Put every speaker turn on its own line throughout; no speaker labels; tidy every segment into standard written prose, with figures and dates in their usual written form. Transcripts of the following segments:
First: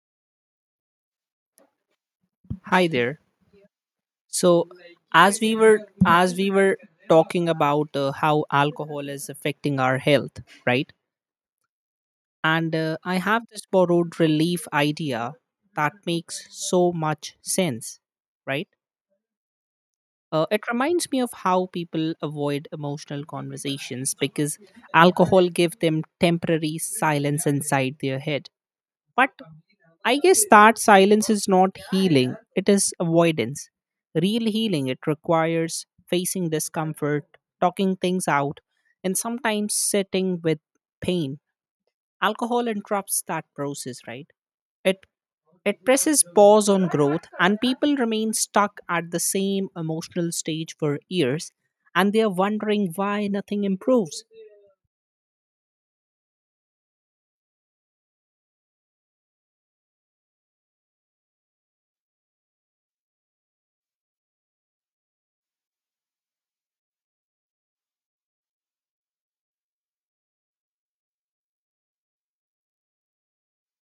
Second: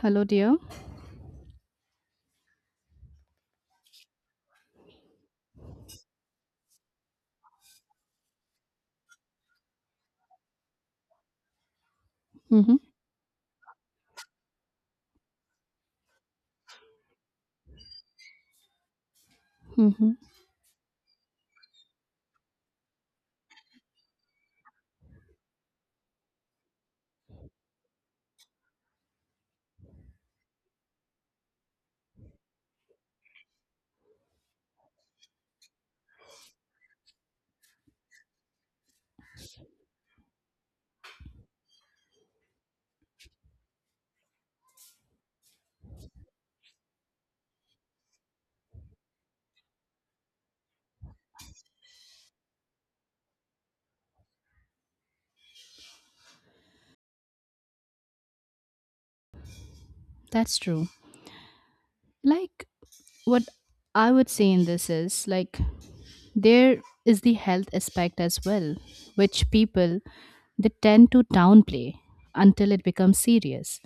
Hello, dear.
Hi there. So, as we were as we were talking about how alcohol is affecting our health, right? And
Mm-hmm.
I have this borrowed relief idea that makes so much sense, right?
Mm-hmm.
It reminds me of how people avoid emotional conversations because alcohol give them temporary silence inside their head. But I guess that silence is not healing, it is avoidance. Real healing, it requires facing discomfort, talking things out, and sometimes sitting with pain. Alcohol interrupts that process, right? It it presses pause on growth and people remain stuck at the same emotional stage for years and they are wondering why nothing improves.
That's true. Like, what I would say in this is like, there is the health aspect as well, which people they tend to downplay until it becomes serious.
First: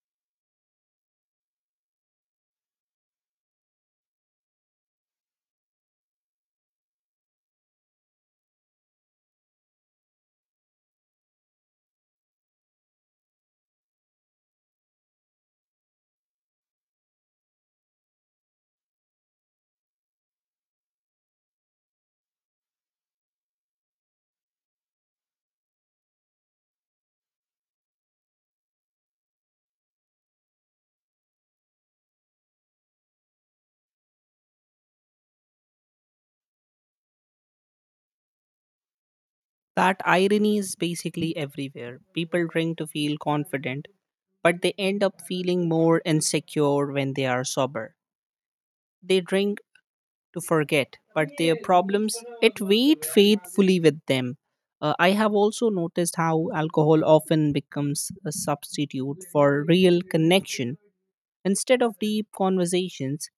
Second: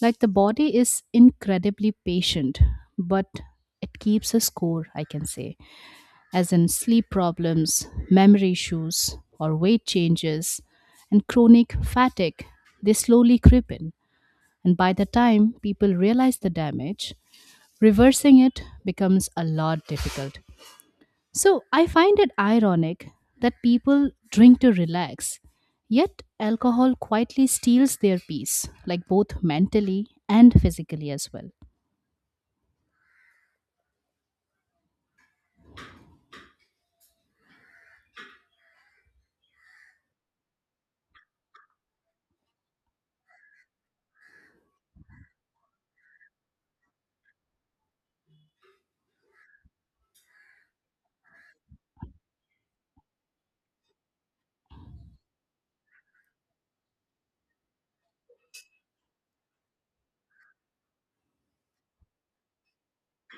Like, the body is incredibly patient, but it keeps a score, I can say, as in sleep problems, memory issues, or weight changes, and chronic fatigue. They slowly creep in. And by the time people realize the damage, reversing it becomes a lot difficult. So I find it ironic that people drink to relax, yet alcohol quietly steals their peace, like both mentally and physically as well.
That irony is basically everywhere. People drink to feel confident, but they end up feeling more insecure when they are sober. They drink to forget, but their problems it wait faithfully with them. I have also noticed how alcohol often becomes a substitute for real connection. Instead of deep conversations,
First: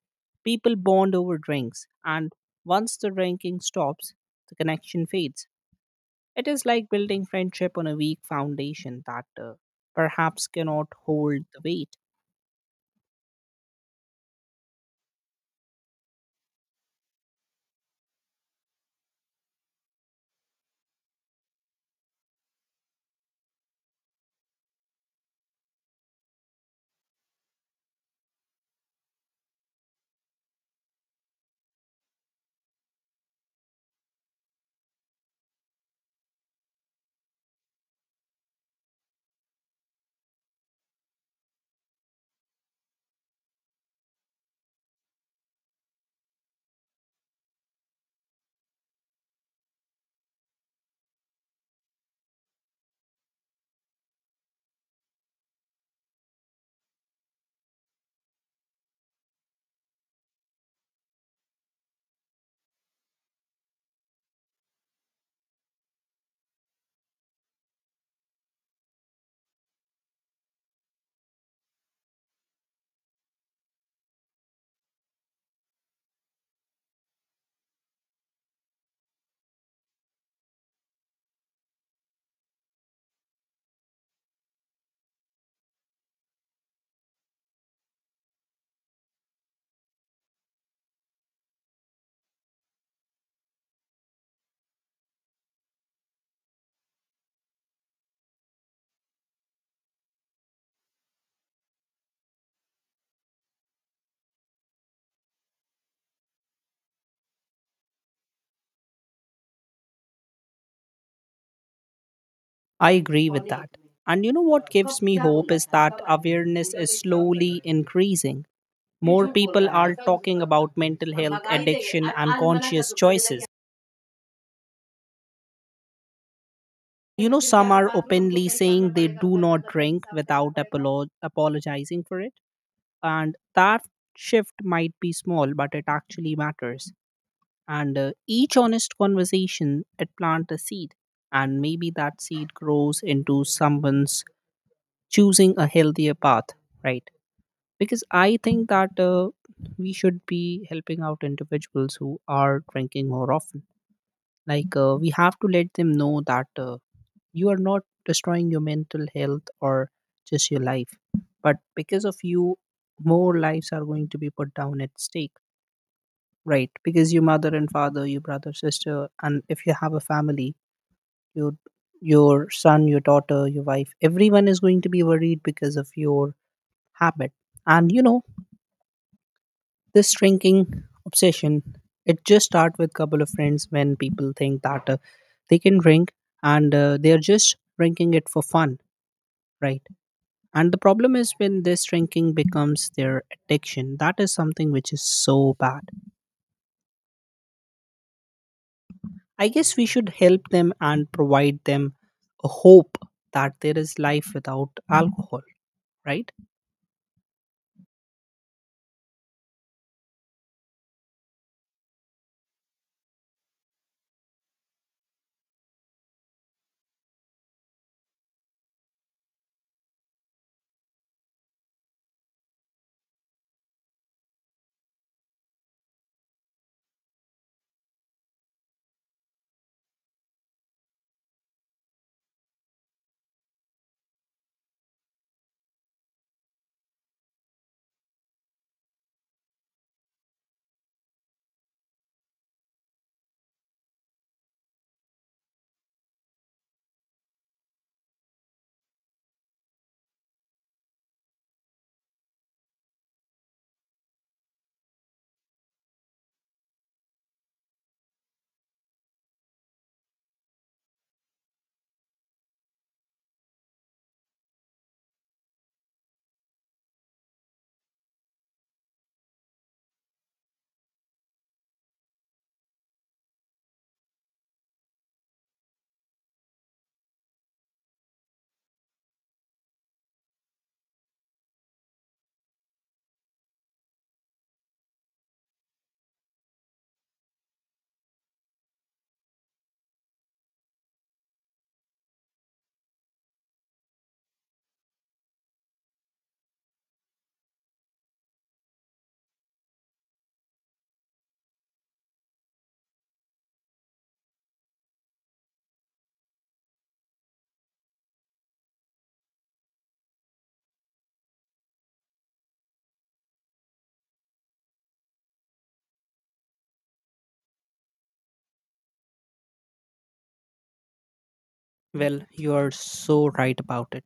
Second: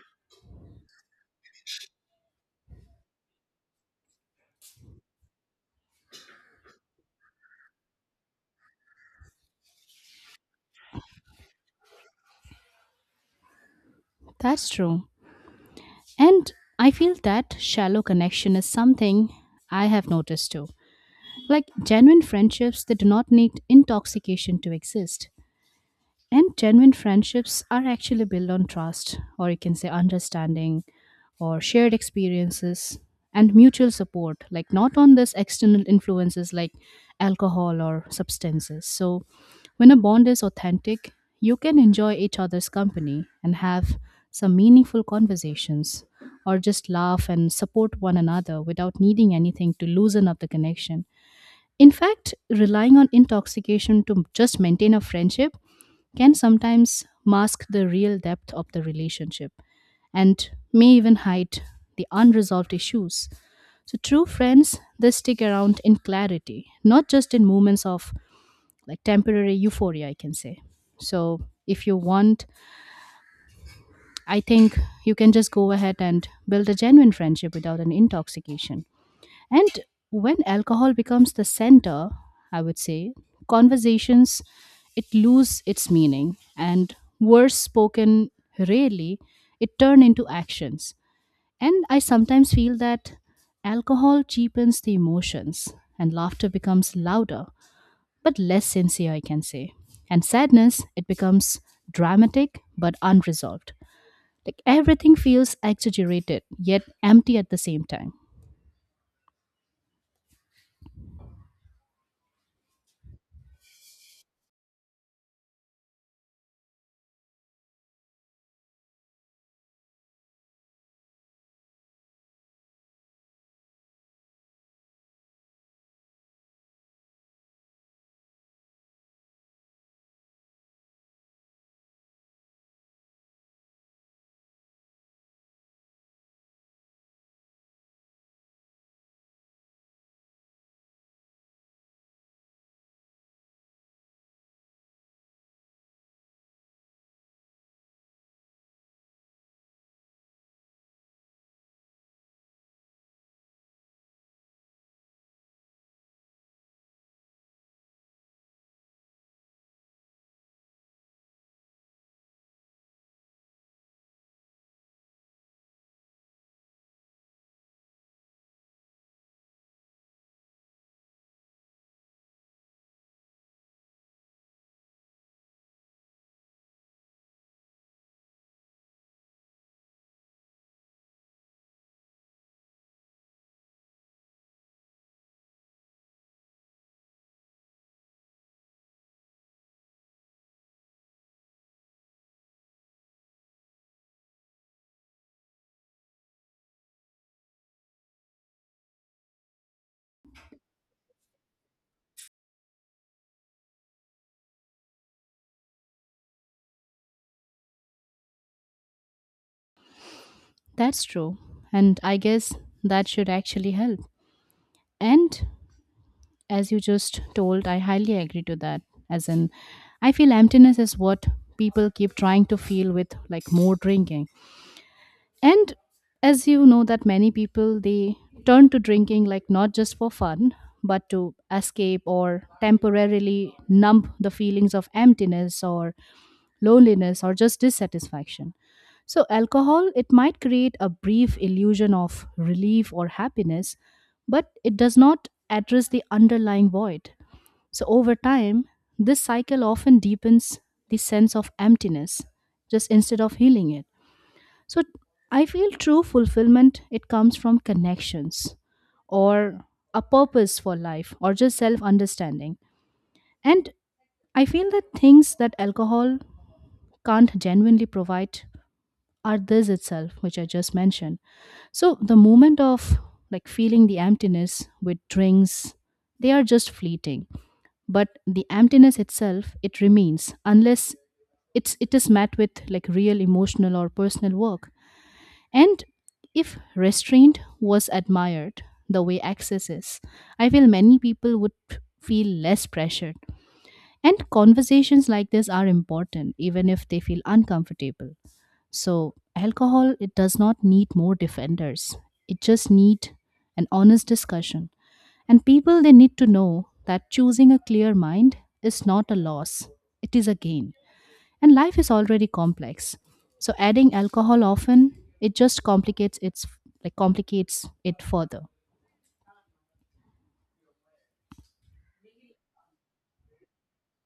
people bond over drinks, and once the drinking stops, the connection fades. It is like building friendship on a weak foundation that perhaps cannot hold the weight.
That's true. And I feel that shallow connection is something I have noticed too. Like genuine friendships, they do not need intoxication to exist. And genuine friendships are actually built on trust, or you can say understanding, or shared experiences, and mutual support, like not on this external influences like alcohol or substances. So, when a bond is authentic, you can enjoy each other's company and have some meaningful conversations, or just laugh and support one another without needing anything to loosen up the connection. In fact, relying on intoxication to just maintain a friendship can sometimes mask the real depth of the relationship and may even hide the unresolved issues. So, true friends, they stick around in clarity, not just in moments of like temporary euphoria, I can say. So, if you want, I think you can just go ahead and build a genuine friendship without an intoxication. And when alcohol becomes the center, I would say, conversations it lose its meaning and words spoken rarely it turn into actions. And I sometimes feel that alcohol cheapens the emotions and laughter becomes louder but less sincere, I can say. And sadness it becomes dramatic but unresolved. Like everything feels exaggerated yet empty at the same time.
I agree with that. And you know what gives me hope is that awareness is slowly increasing. More people are talking about mental health, addiction, and conscious choices. You know, some are openly saying they do not drink without apologizing for it. And that shift might be small, but it actually matters. And each honest conversation, it plant a seed. And maybe that seed grows into someone's choosing a healthier path, right? Because I think that we should be helping out individuals who are drinking more often. Like, we have to let them know that you are not destroying your mental health or just your life. But because of you, more lives are going to be put down at stake. Right, because your mother and father, your brother, sister, and if you have a family, your your son, your daughter, your wife, everyone is going to be worried because of your habit. And you know, this drinking obsession, it just start with couple of friends when people think that they can drink and they are just drinking it for fun, right? And the problem is when this drinking becomes their addiction. That is something which is so bad. I guess we should help them and provide them a hope that there is life without alcohol, right?
That's true. And I guess that should actually help. And as you just told, I highly agree to that. As in, I feel emptiness is what people keep trying to feel with like more drinking and as you know that many people they turn to drinking like not just for fun but to escape or temporarily numb the feelings of emptiness or loneliness or just dissatisfaction. So alcohol it might create a brief illusion of relief or happiness but it does not address the underlying void. So over time this cycle often deepens the sense of emptiness just instead of healing it. So I feel true fulfillment it comes from connections or a purpose for life or just self-understanding. And I feel that things that alcohol can't genuinely provide are this itself which I just mentioned. So the moment of like feeling the emptiness with drinks they are just fleeting, but the emptiness itself it remains unless it is met with like real emotional or personal work. And if restraint was admired the way access is, I feel many people would feel less pressured. And conversations like this are important, even if they feel uncomfortable. So, alcohol, it does not need more defenders, it just needs an honest discussion. And people, they need to know that choosing a clear mind is not a loss, it is a gain. And life is already complex. So adding alcohol often, it just complicates its like complicates it further.
Well, you are so right about it.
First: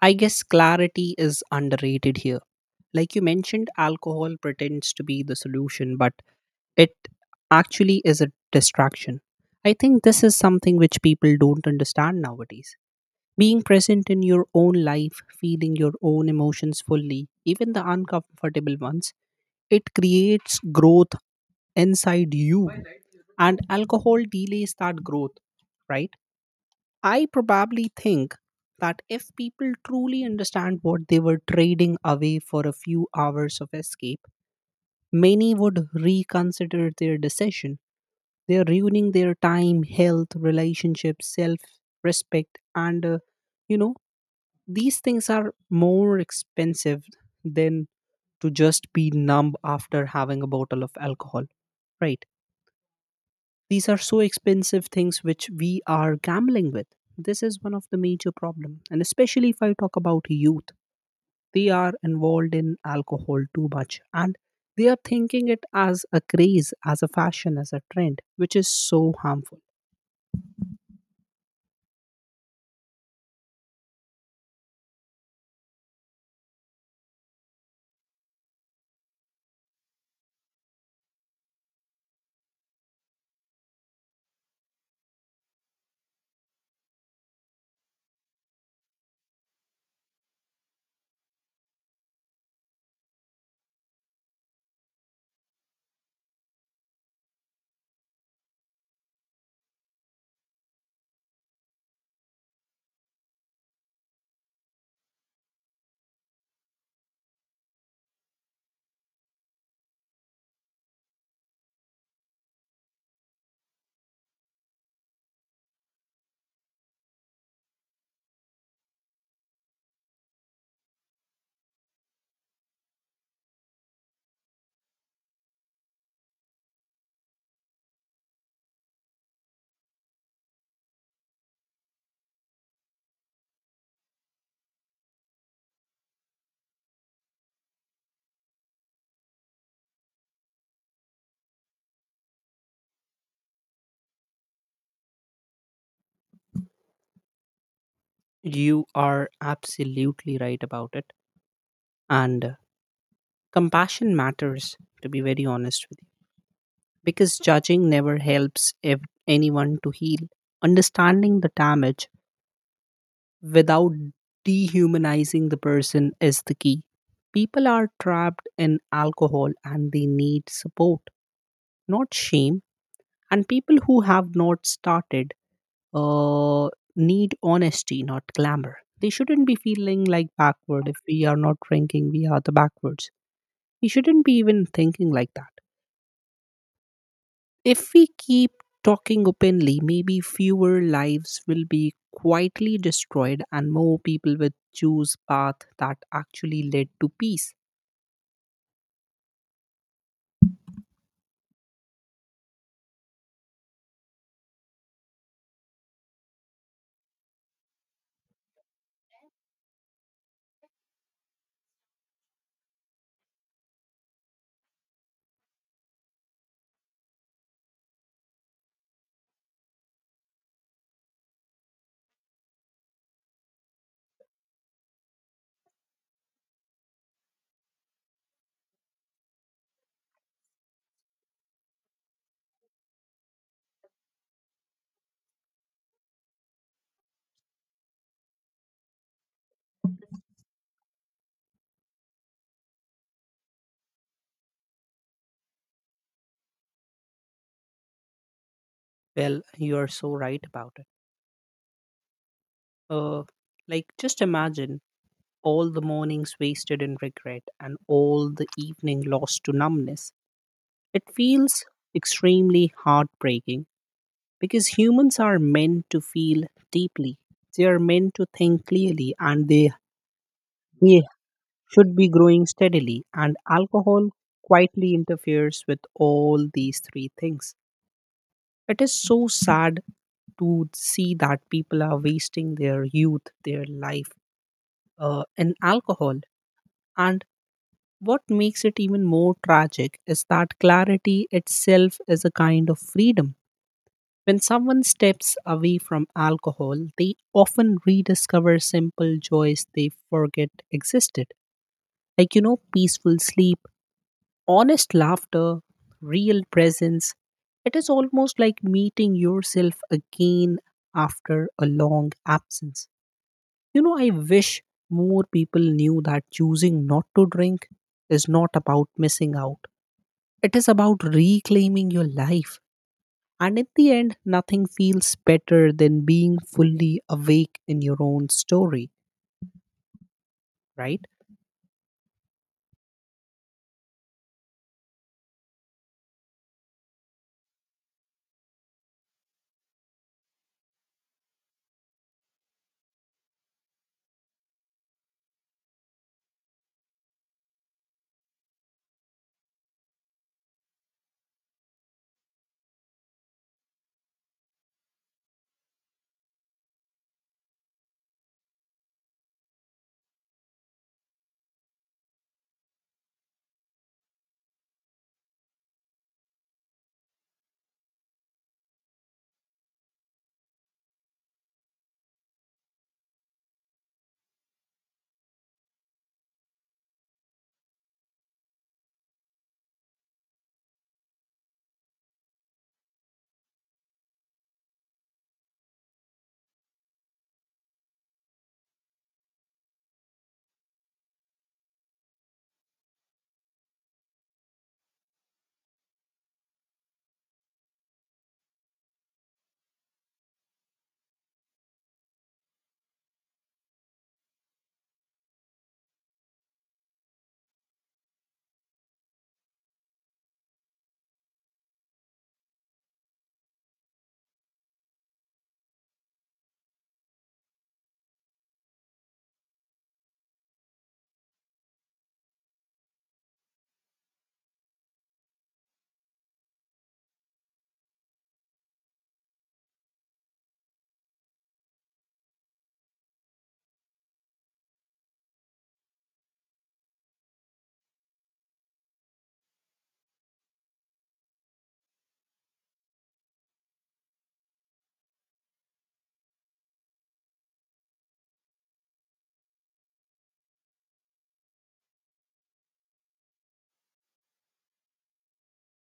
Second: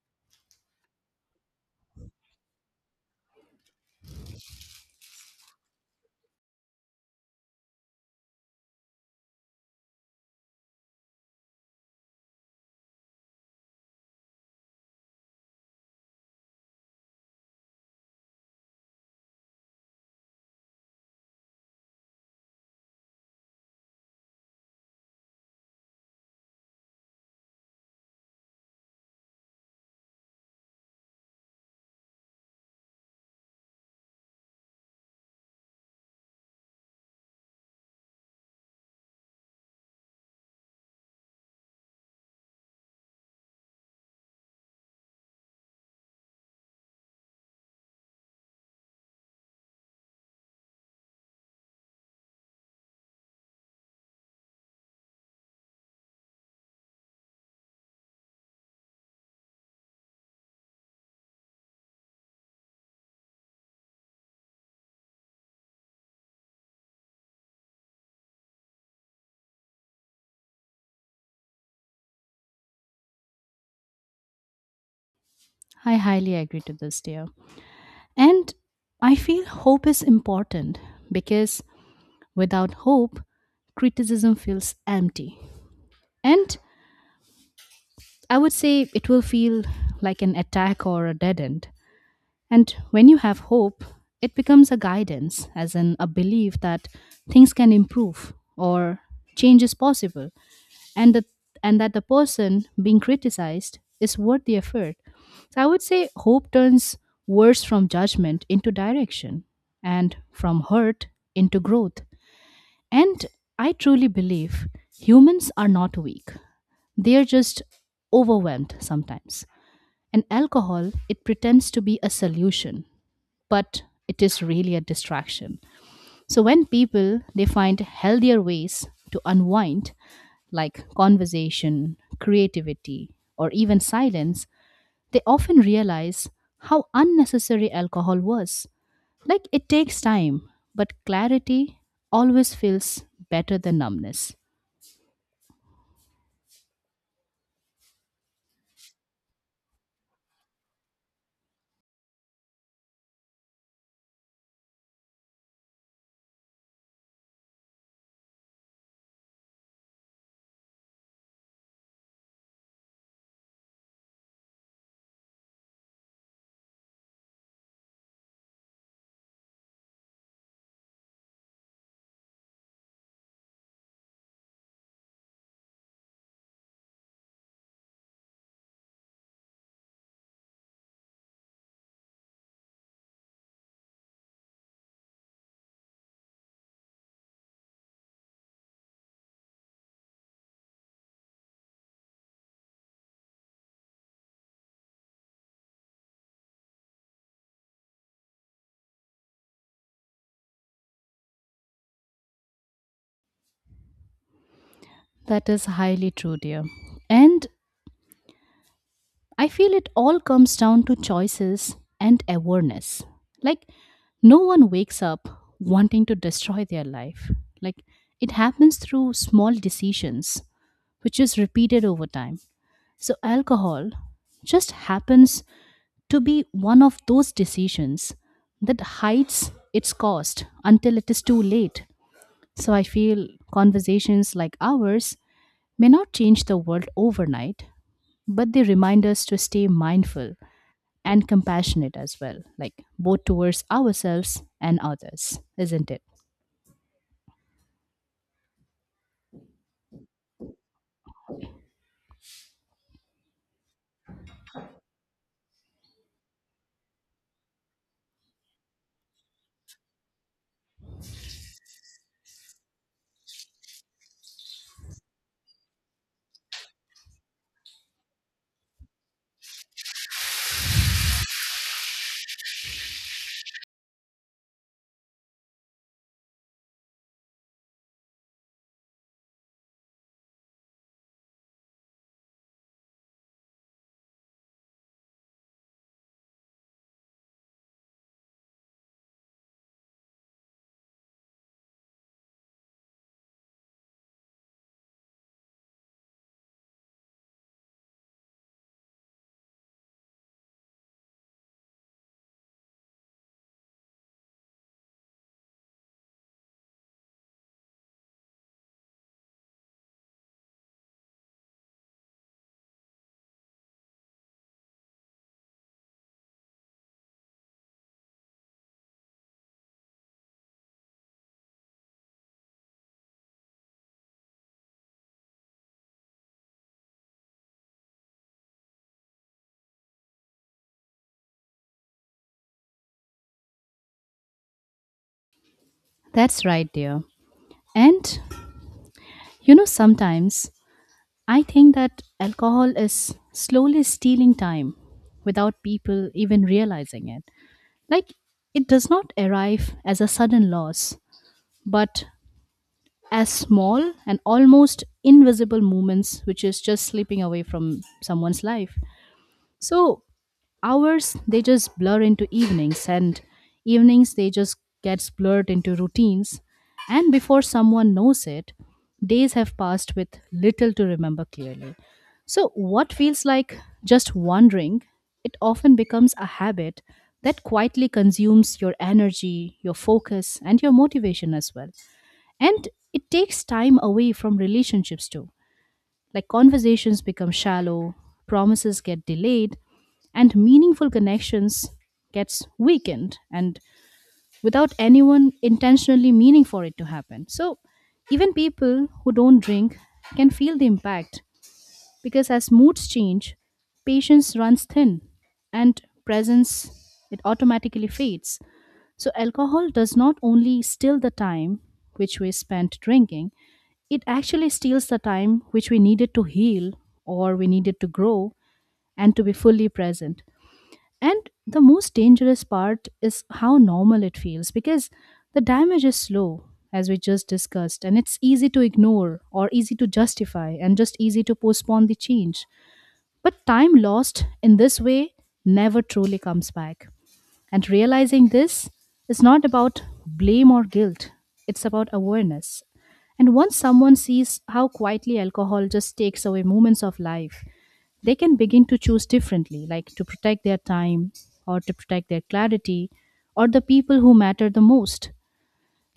I guess clarity is underrated here. Like you mentioned, alcohol pretends to be the solution, but it actually is a distraction. I think this is something which people don't understand nowadays. Being present in your own life, feeling your own emotions fully, even the uncomfortable ones, it creates growth inside you, and alcohol delays that growth, right? I probably think that if people truly understand what they were trading away for a few hours of escape, many would reconsider their decision. They're ruining their time, health, relationships, self respect, and you know, these things are more expensive than to just be numb after having a bottle of alcohol, right? These are so expensive things which we are gambling with. This is one of the major problem, and especially if I talk about youth, they are involved in alcohol too much, and they are thinking it as a craze, as a fashion, as a trend, which is so harmful.
I highly agree to this, dear. And I feel hope is important because without hope, criticism feels empty. And I would say it will feel like an attack or a dead end. And when you have hope, it becomes a guidance, as in a belief that things can improve or change is possible. and the and that the person being criticized is worth the effort. So I would say hope turns words from judgment into direction and from hurt into growth. And I truly believe humans are not weak. They are just overwhelmed sometimes. And alcohol, it pretends to be a solution, but it is really a distraction. So when people they find healthier ways to unwind like conversation, creativity, or even silence, they often realize how unnecessary alcohol was. Like it takes time, but clarity always feels better than numbness.
You are absolutely right about it, and compassion matters. To be very honest with you, because judging never helps anyone to heal. Understanding the damage without dehumanizing the person is the key. People are trapped in alcohol and they need support, not shame. And people who have not started uh, need honesty, not glamour. They shouldn't be feeling like backward. If we are not drinking, we are the backwards. We shouldn't be even thinking like that. If we keep talking openly, maybe fewer lives will be quietly destroyed and more people will choose path that actually led to peace.
That is highly true, dear. And I feel it all comes down to choices and awareness. Like, no one wakes up wanting to destroy their life. Like, it happens through small decisions, which is repeated over time. So, alcohol just happens to be one of those decisions that hides its cost until it is too late. So, I feel conversations like ours may not change the world overnight, but they remind us to stay mindful and compassionate as well, like both towards ourselves and others, isn't it?
Well, you are so right about it. Uh, like, just imagine all the mornings wasted in regret and all the evening lost to numbness. It feels extremely heartbreaking because humans are meant to feel deeply. They are meant to think clearly, and they should be growing steadily, and alcohol quietly interferes with all these three things. It is so sad to see that people are wasting their youth, their life, in alcohol. And what makes it even more tragic is that clarity itself is a kind of freedom. When someone steps away from alcohol, they often rediscover simple joys they forget existed. Like, you know, peaceful sleep, honest laughter, real presence. It is almost like meeting yourself again after a long absence. You know, I wish more people knew that choosing not to drink is not about missing out, it is about reclaiming your life. And in the end, nothing feels better than being fully awake in your own story, right?
That's right, dear. And you know, sometimes I think that alcohol is slowly stealing time without people even realizing it. Like, it does not arrive as a sudden loss, but as small and almost invisible moments, which is just slipping away from someone's life. So, hours they just blur into evenings and evenings they just gets blurred into routines and before someone knows it days have passed with little to remember clearly. So what feels like just wandering it often becomes a habit that quietly consumes your energy, your focus, and your motivation as well. And it takes time away from relationships too, like conversations become shallow, promises get delayed, and meaningful connections gets weakened and without anyone intentionally meaning for it to happen. So even people who don't drink can feel the impact because as moods change, patience runs thin and presence it automatically fades. So, alcohol does not only steal the time which we spent drinking, it actually steals the time which we needed to heal or we needed to grow and to be fully present. And the most dangerous part is how normal it feels because the damage is slow, as we just discussed, and it's easy to ignore or easy to justify and just easy to postpone the change. But time lost in this way never truly comes back. And realizing this is not about blame or guilt, it's about awareness. And once someone sees how quietly alcohol just takes away moments of life, they can begin to choose differently, like to protect their time or to protect their clarity or the people who matter the most.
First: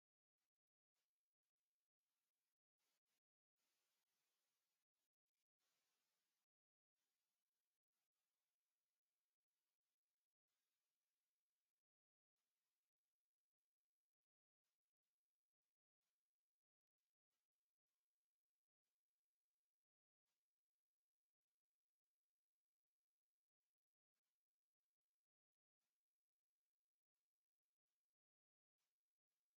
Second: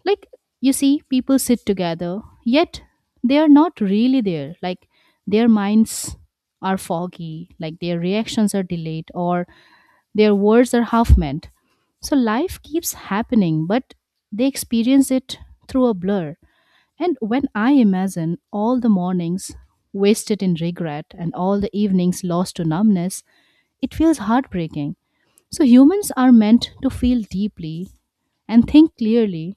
Like, you see, people sit together, yet they are not really there. Like, their minds are foggy, like their reactions are delayed, or their words are half meant. So life keeps happening, but they experience it through a blur. And when I imagine all the mornings wasted in regret and all the evenings lost to numbness, it feels heartbreaking. So humans are meant to feel deeply and think clearly,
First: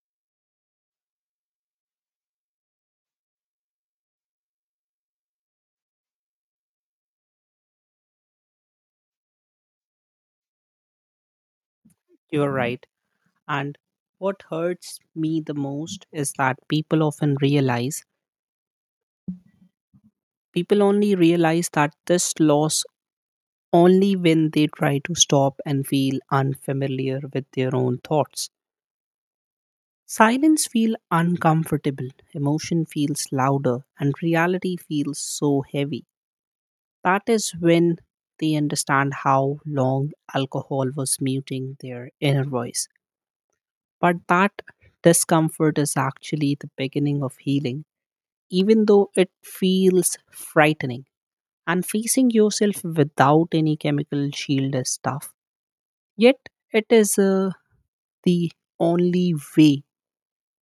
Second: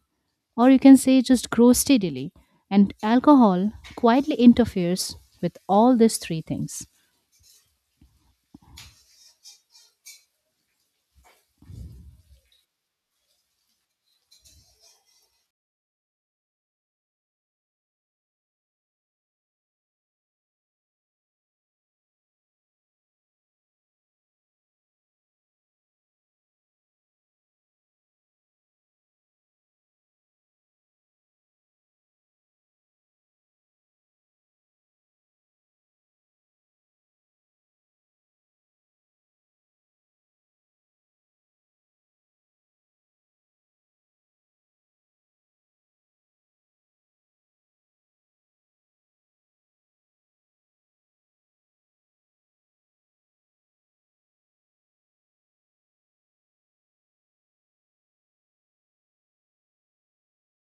or you can say just grow steadily. And alcohol quietly interferes with all these three things.
You're right. And what hurts me the most is that people only realize that this loss only when they try to stop and feel unfamiliar with their own thoughts. Silence feels uncomfortable, emotion feels louder, and reality feels so heavy. That is when they understand how long alcohol was muting their inner voice. But that discomfort is actually the beginning of healing even though it feels frightening. And facing yourself without any chemical shield is tough. Yet, it is the only way,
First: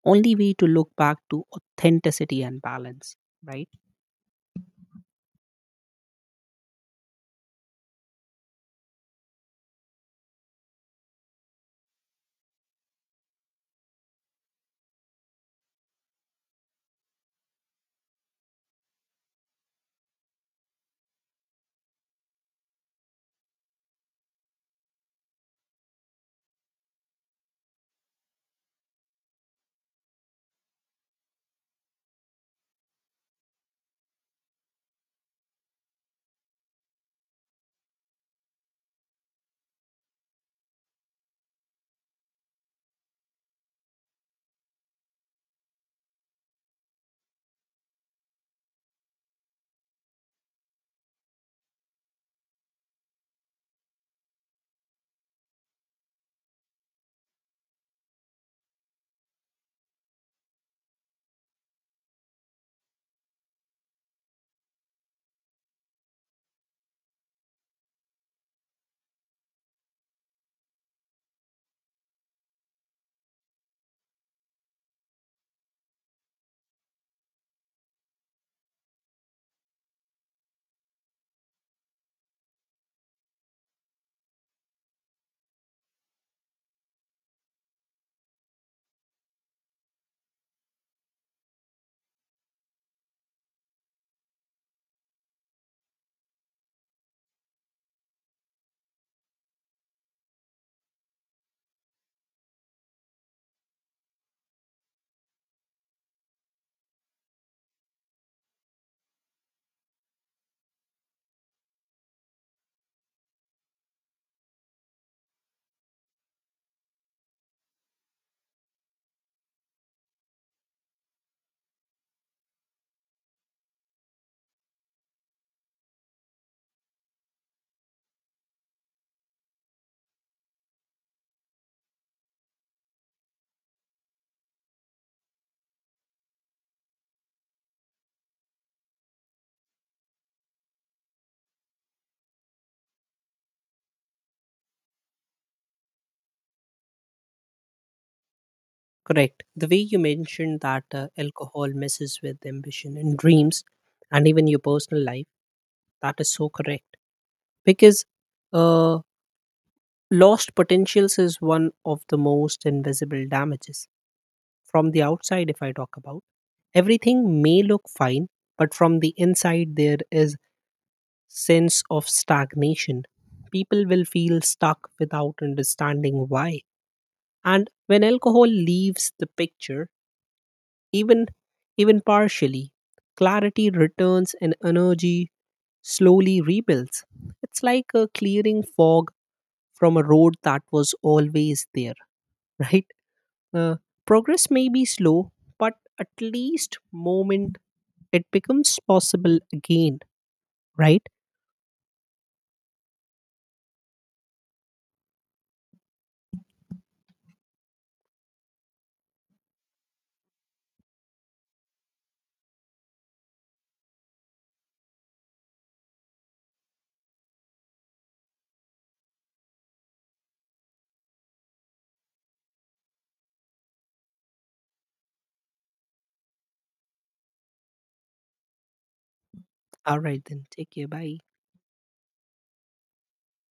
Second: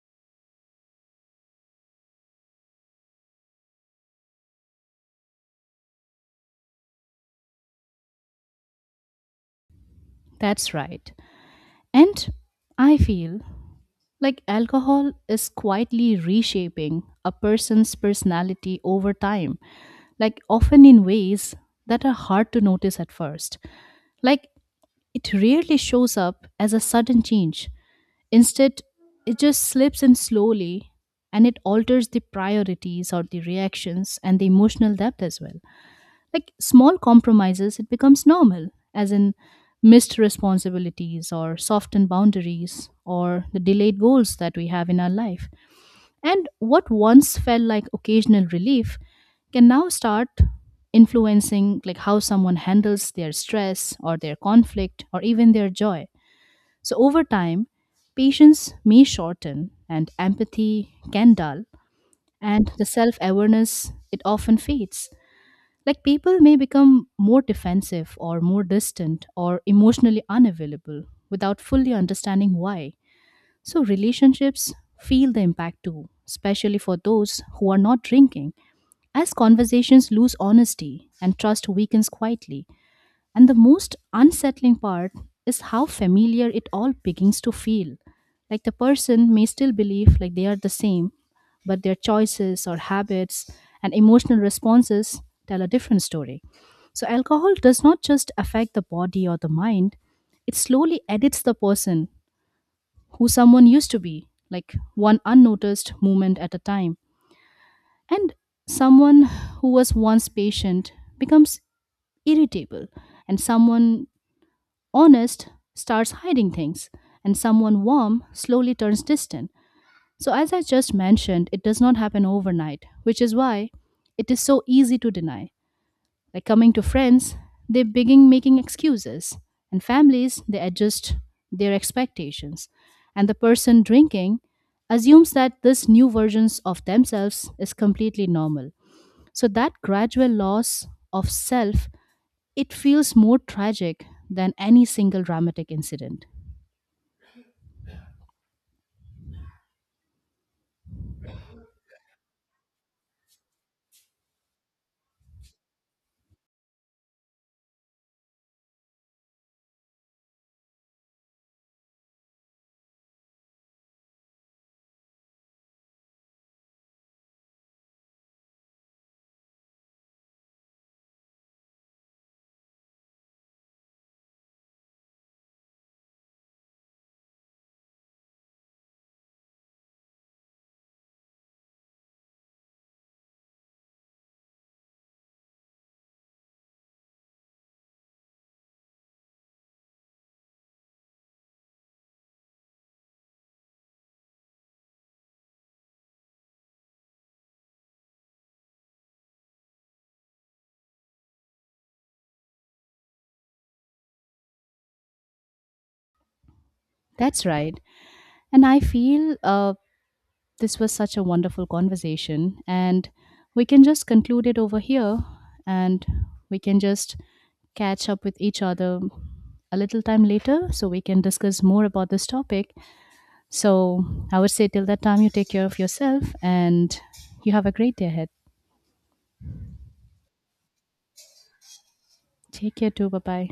only way to look back to authenticity and balance, right?
That's right. And I feel, like alcohol is quietly reshaping a person's personality over time, like often in ways that are hard to notice at first. Like it rarely shows up as a sudden change. Instead, it just slips in slowly and it alters the priorities or the reactions and the emotional depth as well. Like small compromises, it becomes normal, as in missed responsibilities or softened boundaries or the delayed goals that we have in our life and what once felt like occasional relief can now start influencing like how someone handles their stress or their conflict or even their joy. So over time, patience may shorten and empathy can dull and the self-awareness it often fades. Like people may become more defensive or more distant or emotionally unavailable without fully understanding why. So, relationships feel the impact too, especially for those who are not drinking, as conversations lose honesty and trust weakens quietly. And the most unsettling part is how familiar it all begins to feel. Like the person may still believe like they are the same, but their choices or habits and emotional responses tell a different story. So, alcohol does not just affect the body or the mind, it slowly edits the person who someone used to be, like one unnoticed movement at a time. And someone who was once patient becomes irritable, and someone honest starts hiding things, and someone warm slowly turns distant. So, as I just mentioned, it does not happen overnight, which is why it is so easy to deny. Like coming to friends, they begin making excuses, and families, they adjust their expectations. And the person drinking assumes that this new versions of themselves is completely normal. So that gradual loss of self, it feels more tragic than any single dramatic incident.
Correct. The way you mentioned that alcohol messes with ambition and dreams, and even your personal life, that is so correct. Because uh, lost potentials is one of the most invisible damages. From the outside, if I talk about, everything may look fine, but from the inside, there is sense of stagnation. People will feel stuck without understanding why. And when alcohol leaves the picture, even even partially, clarity returns and energy slowly rebuilds. It's like a clearing fog from a road that was always there, right? Uh, Progress may be slow, but at least moment it becomes possible again, right?
That's right. And I feel this was such a wonderful conversation, and we can just conclude it over here and we can just catch up with each other a little time later so we can discuss more about this topic. So I would say till that time, you take care of yourself and you have a great day ahead.
All right, then. Take care. Bye.
Take care too. Bye bye.